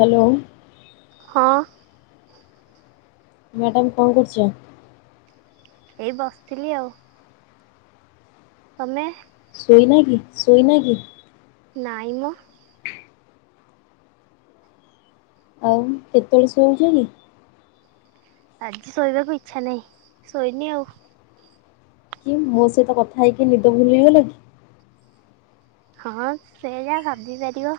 Hello ହଁ। Madam କଣ କରୁଛ? ଏଇ ବସିଥିଲି ଆଉ ତମେ? ଶୋଇନା କି, ଶୋଇନା କି? ନାଇମ ଆଉ କେତେବେଳେ ଶୋଇଉଛ କି? ଆଜି ଶୋଇବାକୁ ଇଚ୍ଛା ନାହିଁ, ଶୋଇନି ଆଉ କି ମୋ ସହିତ କଥା ହେଇକି, ନିଦ ଭୁଲିଗଲ କି? ହଁ, ସେ ଯା ଭାବି ପାରିବ।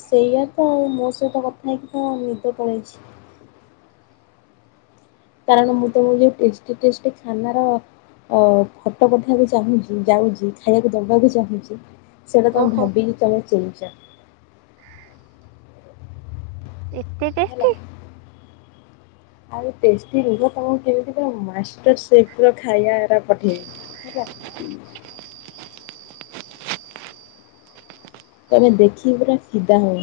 ସେଇଆ ତ, ଆଉ ମୋ ସହିତ କଥା ହେଇକି ତ ନିଦ ପଳେଇଛି। କଣ ମୁଁ ତ [unintelligible] ଟେଷ୍ଟଟି ଟେଷ୍ଟଟି ଖାନାର ଅ ଫଟୋ ପଠେଇକୁ ଚାହୁଁଛି, ଯାଉଛି, ଖାଇବାକୁ ଦେବାକୁ ଚାହୁଁଛି। ସେଇଟା ତମେ ଓହୋ ଭାବିକି ତମେ ଚେଇଁଚ? ଏତେ ହେଲା। ଟେଷ୍ଟି ଆଉ [unintelligible] ର କଣ କେମିତିକା ମା ଖାଇବା ପଠିବି ହେଲାା [unintelligible] ତମେ ଦେଖିକି ପୁରା ଫିଧା ହଉ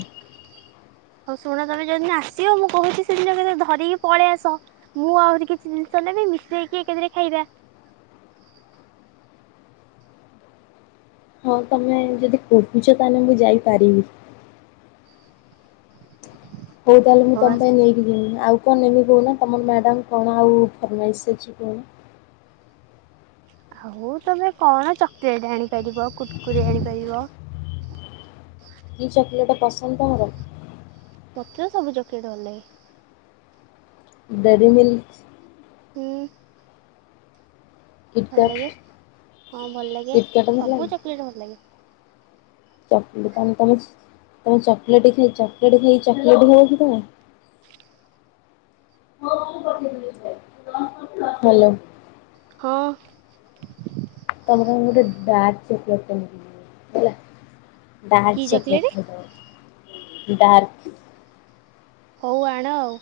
ହଉ ଶୁଣ ତମେ ଯଦଦିନ ଆସିବ, ମୁଁ କହୁଛି ସେଦିନ ତମେ ଧରିକି ପଳେଇ ଆସ, ମୁଁ ଆହୁରି କିଛି ଜିନିଷ ମିଶେଇକି ଏକାଥରେ ଖାଇବା। [unintelligible] ହଁ ତମେ ଯଦି କହୁଛ, ତାହଲେ ମୁଁ ଯାଇପାରିବି। ହଉ ତାହେଲେ ମୁଁ ତମ ପାଇଁ ନେଇକି ଜିମି, ଆଉ କଣ ଏମି କହୁନା ତମର ମ୍ୟାଡ଼ାମ କଣ ଆଉ ଫର୍ମାଇସ ଅଛି କହୁନ? ହଉ ତମେ କଣ? ଚକୋଲେଟ ଆଣିପାରିବ, କୁର କୁରି ଆଣିପାରିବ। କି ଚକୋଲେଟ ପସନ୍ଦ ତମର? ମତେ ତ ସବୁ ଚକଲେଟ ଭଲଲାଗେ। ଡେରିମିଲ୍? ହୁଁ? ଭଲ କିଟକାଟ ଲାଗେ ହଁ ଭଲ ଲାଗେ କିଟକାଟ ସବୁ ଚକୋଲେଟ ଭଲ ଲାଗେ। [unintelligible] ଚପଲେଟ ଆ ତମ [unintelligible] ତମେ ଚକଲେଟ ଖାଇ ଚକଲେଟ ଖାଇ ଚକଲେଟ ହବ କି ତ। [unintelligible] ହ ହ୍ୟାଲୋ। ହଁ। ଆଟ [unintelligible] ହେଲା। ଡାର୍କ କି ଚକଲେଟ୍ ଚକୋଲେଟ୍ ଖାଇଦେଵବ ଡାର୍କ ହଉ ଆଣ ଆଉ?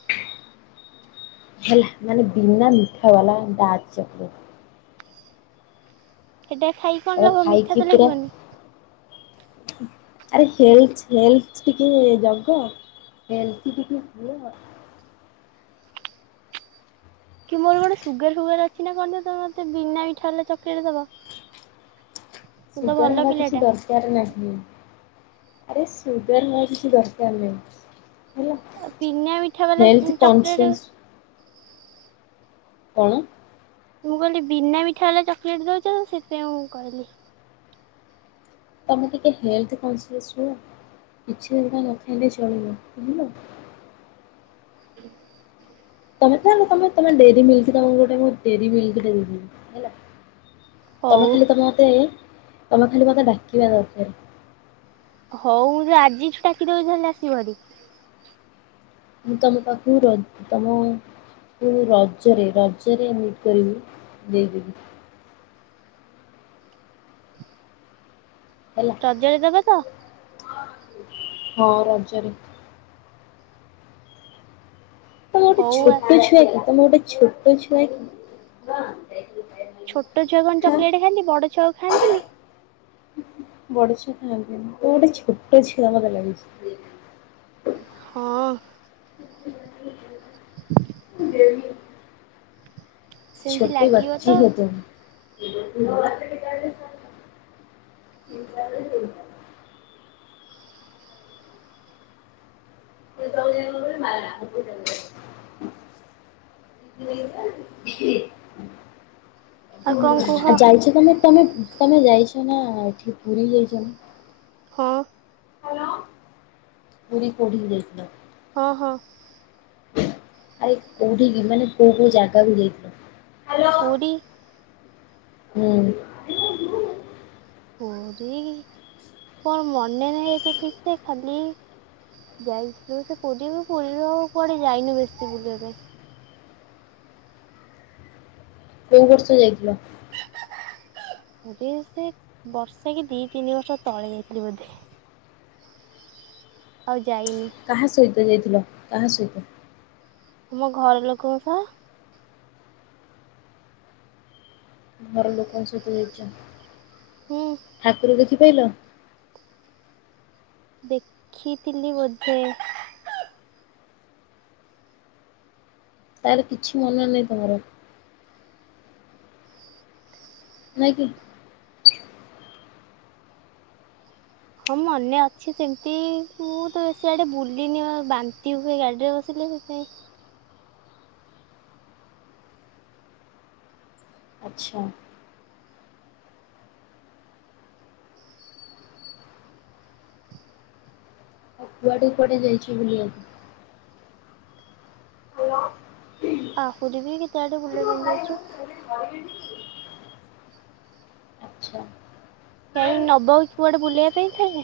ହେଲା ମାନେ ବିନା ମିଠା ବାଲା ଡାର୍କ ଚକଲେଟ। ସେଟା ଖାଇକି କଣ ତମେ ଲାଗିବ ଖାଇକି ମିଠା ତ ପୁରା ଲାଗିବନି? ଆରେ ହେଲ୍ଥ ଟିକେ ଜଗ? ହେଲଥ୍ ବି ଠିକ [unintelligible] କି ମୋର ଗୋଟେ ସୁଗାର ଫୁଗାର ଅଛି ନା କଣ ତ ମତେ ବିନା ମିଠା ବାଲା ଚକଲେଟ ଦବ। ମୁଁ ତ ସୁଗାର ଭଲ ହବା କିଛି ପିଲାଟା ଦରକାର ନାହି। ଆରେ ସୁଗାର ନ କିଛି ଦରକାର ନାହିଁ? ହେଲା ଆଉ ବିିନା ମିଠା ବାଲା ହେଲ୍ଥ ଚକୋଲେଟ କନସିଅସ କଣ? ମୁଁ କହିଲି ବିନା ମିଠା ବାଲା ଚକୋଲେଟ ଦଉଛ ସେଥିପାଇଁ ମୁ କହିଲି? ତମେ ଟିକେ ହେଲଥ୍ କନ୍ସିଅସ୍ ହୁଅ। କିଛି [unintelligible] ଦଗା ନଖାଇଲେ ଚଳିବ ବୁଝିଲ? ତମେ ତ ତମେ ତମେ ଡେରିମିଲ୍କ ତମ ଗୋଟେ ମୁ ଡେରିମିଲ୍କ ଦେବି [unintelligible] ହେଲା ତମେ ହଉ ଖାଲି ତମେ ମତେ ତମେ ଖାଲି ମତେ ଡାକିବା ଦରକାର। ହଉ ମୁଁ ତ ଆଜିଠୁ ଡାକିଦଉଛି ହେଲେ ଆସିବ ଭରି। ମୁଁ ତମ ପାଖକୁ ରଜ ତମ ମୁୁ ରଜରେ ରଜରେ ମିଟ୍ କରିବି ଦେଇଦବି। ହେଲା ରଜ ରେ ଦବ ତ? ହଁ ରଜ ରେ। ତମ ଗୋଟେ ହଉ ଆ ଛୋଟ ଛୁଆ କି ତମ ଗୋଟେ ଛୋଟ ଛୁଆ କି? ଛୋଟ ଛୁଆ କଣ ହାଁ ଚକୋଲେଟ ଖାଆନ୍ତି ବଡ ଛୁଆ ଖାଆନ୍ତି ନି? ଆ ତମେ ମୋତେ ଛୋଟ ଛୁଆ ମୋତେ ଲାଗୁଛି। ହଁ? [unintelligible] ସେମିତି ଛୋଟି ଲାଗିବ ବଚଛି ତ ହୋ ତୁମ୍? [unintelligible] [unintelligible] ପ୍ରଜ ମର ପଜ [unintelligible] [unintelligible] ଆଉ କଣ କୁହ ଆଉ ଯାଇଛ ତମେ ତମେ [unintelligible] ତମେ ଯାଇଛ ନା ଏଠି ପୁରୀ ଯାଇଛ ନା ହଁ। ହାଲୋ ପୁରୀ କୋଉଁଠିକି ଯାଇଥିଲ? ହଁ ହଁ। ଆରେ କୋଉଠିକି ମାନେ କୋଉ କୋଉ ଜାଗାକୁ ଯାଇଥିଲ? ପୁରୀ। ହୁଁ। ପୁରୀ କଣ ମନେ ନାହି ଏତ ଠିକ ସେ ଖାଲି ଯାଇଥିଲୁ ସେ ପୁରୀ, ପୁରୀରୁ ଆଉ କୁଆଡେ ଯାଇନୁ କିଛି ବୁଲିବା ପାଇଁ। ହ [unintelligible] କୋଉ ବର୍ଷ ଯାଇଥିଲ? ଓ ସେ ବର୍ଷୈ କି ଦି ତିନି ବର୍ଷ ତଳେ ଯାଇଥିଲି ବୋଧେ। ଆଉ ଯାଇନି କାହା ସହିତ ଯାଇଥିଲ କାହା ସହିତ? ଆମ ଘର ଲୋକଙ୍କ ସହ। ଘର ଲୋକଙ୍କ ସହିତ ହୁଁ ଯାଇଚନ୍ତି। ଠାକୁର କି [unintelligible] ଦେଖିଥିଲି ବୋଧେ ତାହାଲେ କିଛି ମନେ ନାହିଁ ତମର। ନାଇଁ କି ହଁ ମନେ ଅଛି ସେମିତି ମୁଁ ତ ସିଆଡେ ବୁଲିନି ବାନ୍ତି ହୁଏ ଗାଡିରେ ବସିଲେ [unintelligible] ହଁ [unintelligible] ଆଚ୍ଛା। ଆଉ କୁଆଡେ କୁଆଡେ ଯାଇଛୁ ବୁଲିବାକୁ? ଆହୁରି ବି କେତେ ଆଡେ ବୁଲିବା ପାଇଁ ଯାଇଛୁ। ଆଚ୍ଛା କାଇଁ ନବ କୁଆଡେ ବୁଲେଇବା ପାଇଁ ଠାଏ?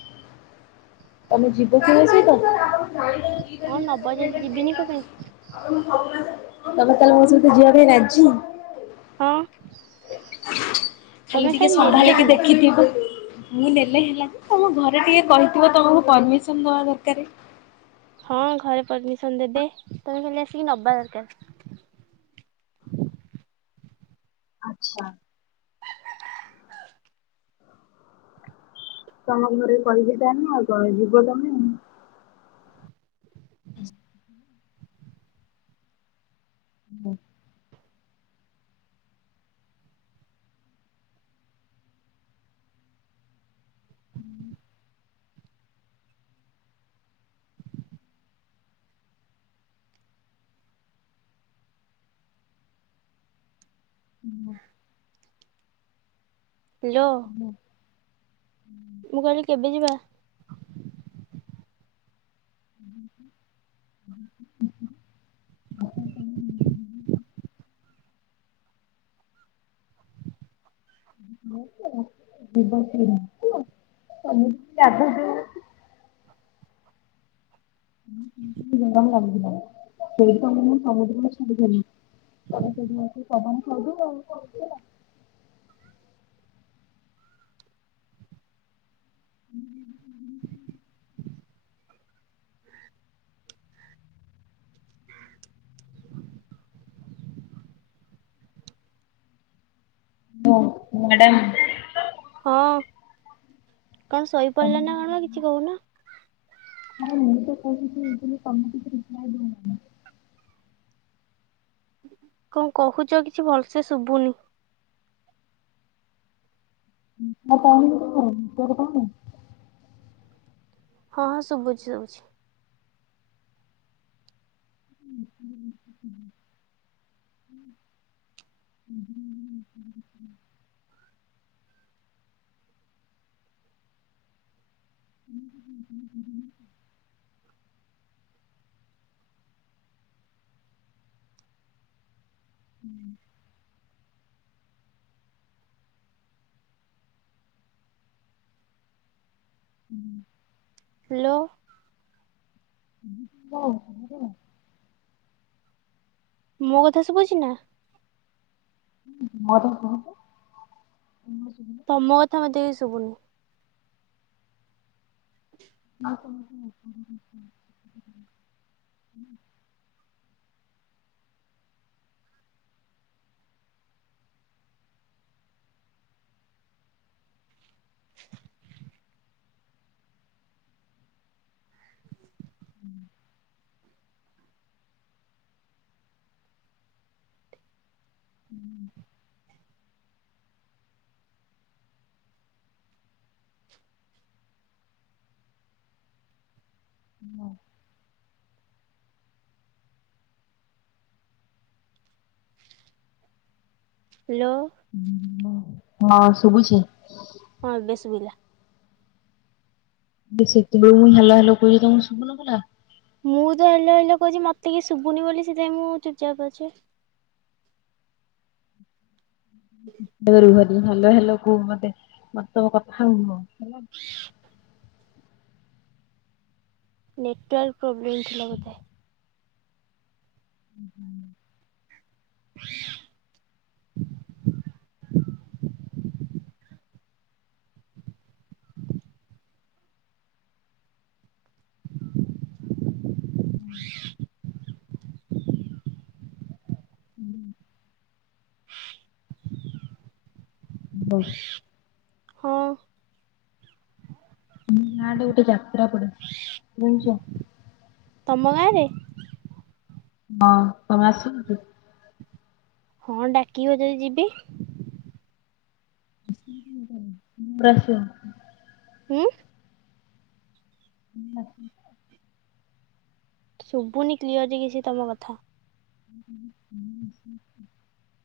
ତମେ ଯିବ କି ମୋ ସହିତ? [unintelligible] ହଁ ନବ ଯଦି ଯିବିନି କଣ ପାଇଁ ତମେ ତାହେଲେ ମୋ ସହିତ ଯିବା ପାଇଁ ରାଜି। ହଁ। ଖାଲି ତମେ ଟିକେ ନେଲେ ସମ୍ଭାଳିକି ହେଲା ଦେଖିଥିବୁ ମୁଁ ନେଲେ ହେଲା ଯେ ତମ ଘରେ ଟିକେ କହିଥିବ ତମକୁ ପରମିସନ ଦବା ଦରକାର। ହଁ ଘରେ ପରମିସନ ଦେବେ ତମେ ଖାଲି ଆସିକି ନବା ଦରକାର। [inaudible] ଆଚ୍ଛା ତମ ଘରେ [unintelligible] ଆଉ ଯିବ ତମେ। ହଁ [unintelligible] [unintelligible] ହାଲୋ। ମୁଁ କହିଲି କେବେ ଯିବା? ହ [unintelligible] [unintelligible] [unintelligible] [unintelligible] ହ [unintelligible] ଦ ମ୍ୟାଡ଼ାମ୍ ହଁ କଣ ଶୋଇପଡ଼ିଲେ ନା କଣ କିଛି କହୁନ? [unintelligible] କଣ କହୁଛ କିଛି ଭଲସେ ଶୁଭୁନି? [unintelligible] ହଁ ହଁ ଶୁଭୁଛି ଶୁଭୁଛି। [inaudible] [unintelligible] [unintelligible] ହୁଁ [unintelligible] ହୁଁ। ହାଲୋ। [unintelligible] ମୋ କଥା ଶୁଭୁଛି ନା? ଆଉ କଣ କୁହନ୍ତୁ। ତମ କଥା ମତେ [unintelligible] ଶୁଭୁନି। [unintelligible] ହୁଁ। ହାଲୋ। ହ୍ୟାଲୋ! ହଁ ଶୁଭୁଛି? ହଁ ବେଶ ବିଲ ସେତବେଳ ମୁଇଁ ହେଲଲା ହେଲ କହୁଛି ତମ ଶୁଭୁନ ପଲା ମୁଁ ତ ହେଲା ହେଲ କହୁଛି ମତେ କିଏ ଶୁଭୁନି ବୋଲି ସେଥିପାଇଁ ମୁଁ ଚୁପଚାପ ଅଛି। [inaudible] ରୁହ ଭଲ ହେଲ କୁ ମେ ମ ତମ କଥା ହେ୍ୟାଲା ନେଟୱାର୍କ ପ୍ରୋବ୍ଲେମ୍ ଥିଲା ବୋଧେ? ହୁଁ। [inaudible] ହୁଁ। ହୁଁ। [inaudible] ହଁ। ଗାଁ ରେ ଗୋଟେ ଯାତ୍ରା ପଡେ, ଜାଣିଛ? ତମ ଗାଁରେ? ହଁ [unintelligible] ହଁ ଡାକିବ ଯଦି ଯିବି। [inaudible] ହମ୍ଁ? [unintelligible] ଶୁଭୁନି କ୍ଲିଅର କିଛି ତମ କଥା? ହ ହୁଁ।